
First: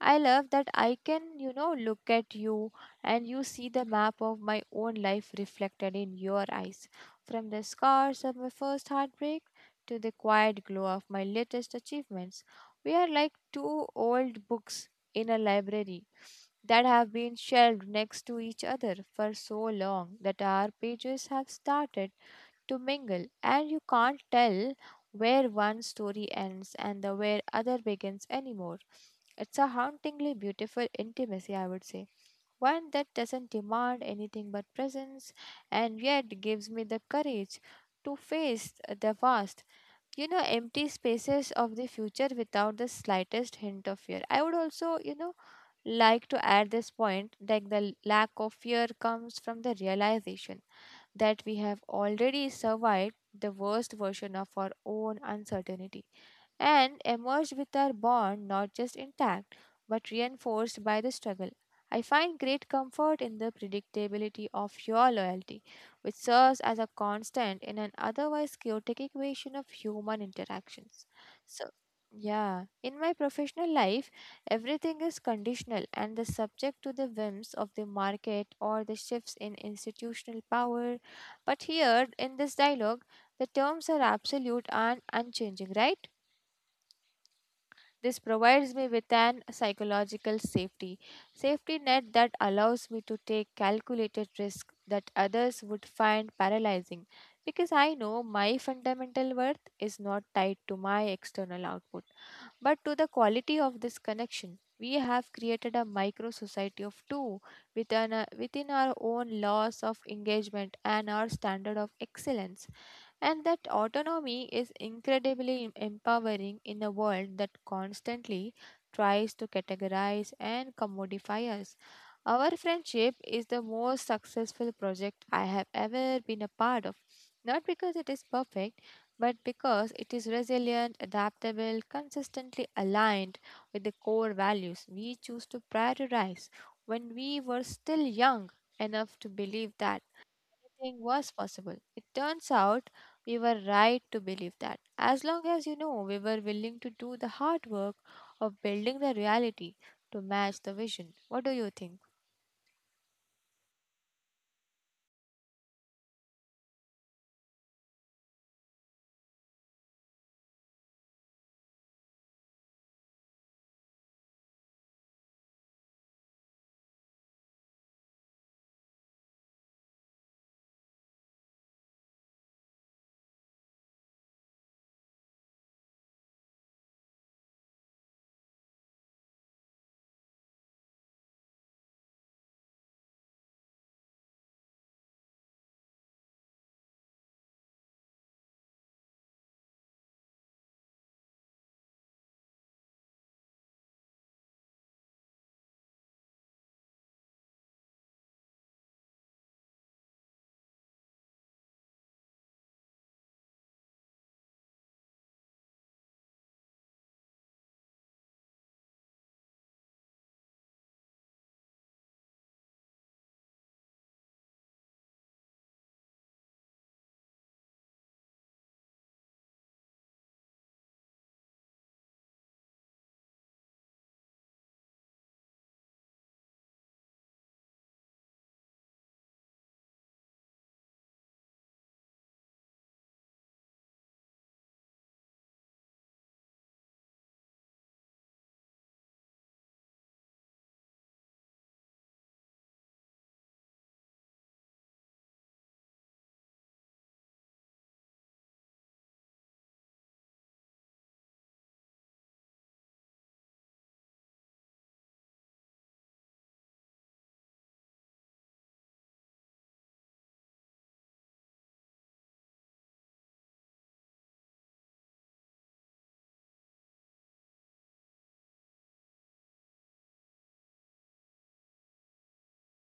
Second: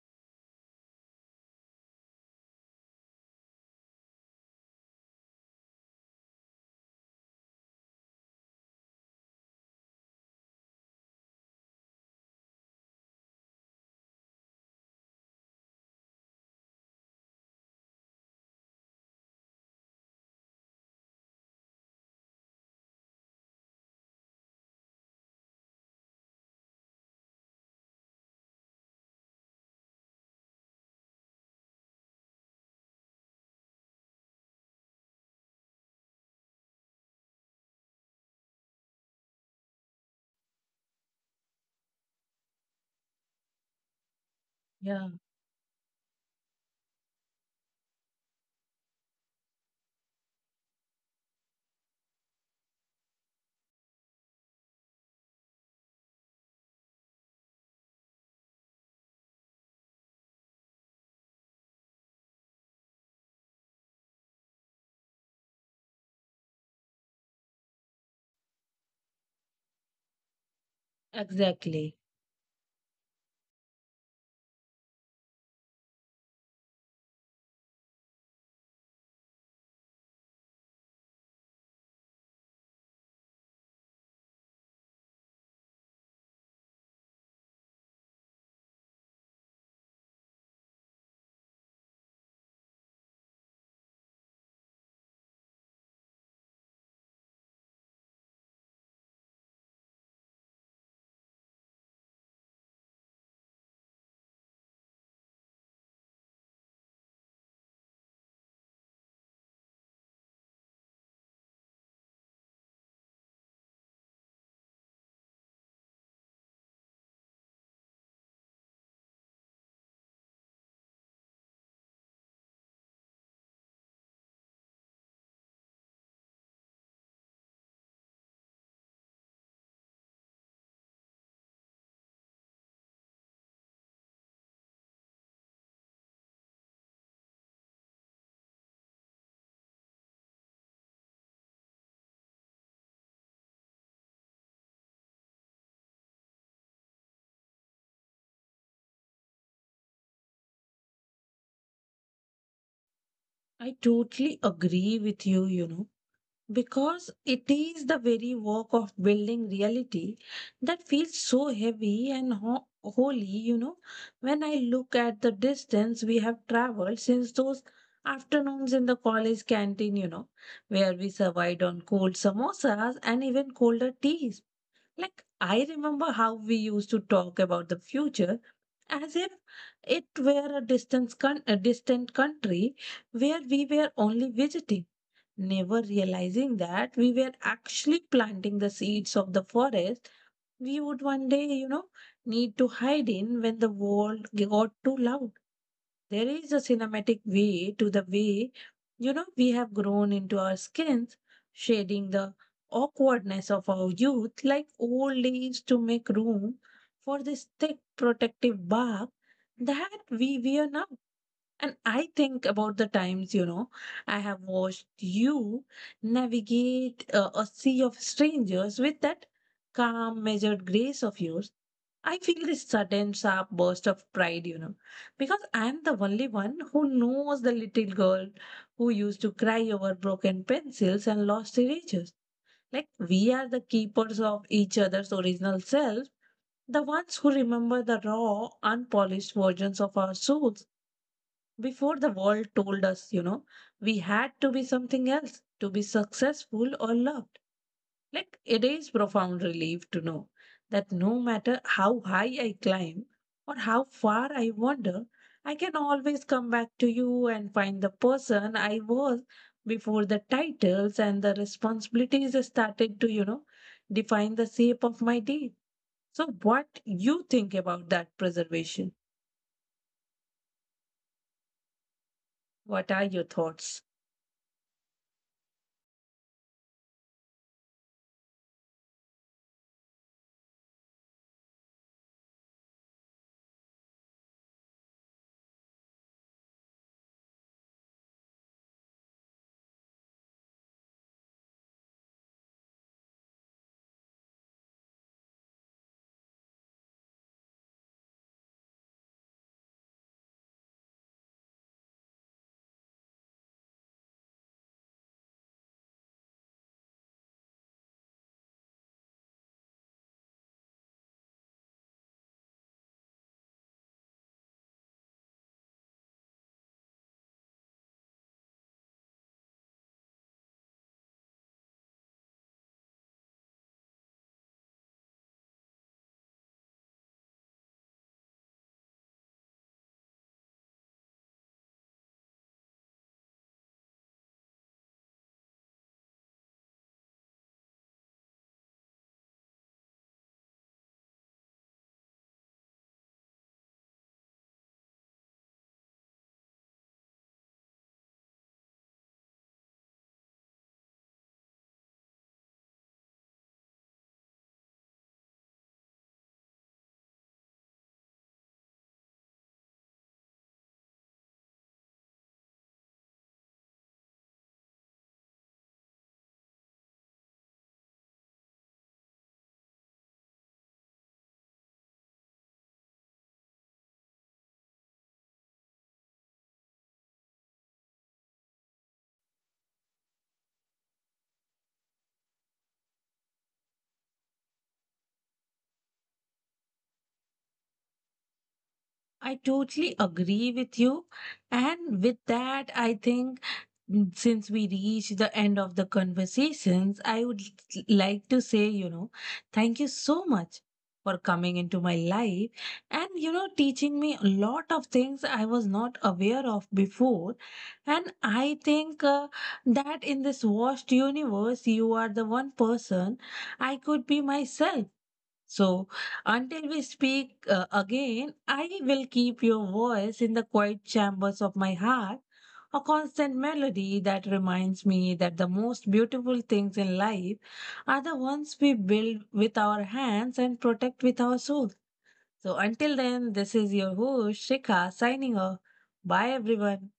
I love that I can, you know, look at you and you see the map of my own life reflected in your eyes. From the scars of my first heartbreak to the quiet glow of my latest achievements, we are like two old books in a library that have been shelved next to each other for so long that our pages have started to mingle, and you can't tell where one story ends and the where other begins anymore. It's a hauntingly beautiful intimacy, I would say. One that doesn't demand anything but presence and yet gives me the courage to face the vast, you know, empty spaces of the future without the slightest hint of fear. I would also, Yeah, you know, like to add this point, like the lack of fear comes from the realization that we have already survived the worst version of our own uncertainty and emerged with our bond not just intact but reinforced by the struggle. I find great comfort in the predictability of your loyalty, which serves as a constant in an otherwise chaotic equation of human interactions. So, exactly. yeah, in my professional life, everything is conditional and the subject to the whims of the market or the shifts in institutional power. But here in this dialogue, the terms are absolute and unchanging, right? This provides me with an psychological safety net that allows me to take calculated risks that others would find paralyzing because I know my fundamental worth is not tied to my external output but to the quality of this connection. We have created a micro society of two within, within our own laws of engagement and our standard of excellence. And that autonomy is incredibly empowering in a world that constantly tries to categorize and commodify us. Our friendship is the most successful project I have ever been a part of, not because it is perfect, but because it is resilient, adaptable, consistently aligned with the core values we choose to prioritize when we were still young enough to believe that everything was possible. It turns out we were right to believe that, as long as, you know, we were willing to do the hard work of building the reality to match the vision. What do you think? I totally agree with you, you know. Because it is the very work of building reality that feels so heavy and holy, you know. When I look at the distance we have traveled since those afternoons in the college canteen, where we survived on cold samosas and even colder teas. Like, I remember how we used to talk about the future as if it were a distant, a distant country where we were only visiting, never realizing that we were actually planting the seeds of the forest we would one day, need to hide in when the world got too loud. There is a cinematic way to the way, we have grown into our skins, shading the awkwardness of our youth like old leaves to make room for this thick protective bark that we wear now. And I think about the times, I have watched you navigate a sea of strangers with that calm, measured grace of yours. I feel this sudden, sharp burst of pride, because I'm the only one who knows the little girl who used to cry over broken pencils and lost erasers. Like, we are the keepers of each other's original selves, the ones who remember the raw, unpolished versions of our souls. Before the world told us, we had to be something else to be successful or loved. Like, it is profound relief to know that no matter how high I climb or how far I wander, I can always come back to you and find the person I was before the titles and the responsibilities started to, define the shape of my day. So, what you think about that preservation? What are your thoughts? I totally agree with you. And with that, I think, since we reach the end of the conversations, I would like to say, thank you so much for coming into my life and, teaching me a lot of things I was not aware of before. And I think that in this vast universe, you are the one person I could be myself. So, until we speak again, I will keep your voice in the quiet chambers of my heart, a constant melody that reminds me that the most beautiful things in life are the ones we build with our hands and protect with our souls. So, until then, this is your host, Shikha, signing off. Bye, everyone.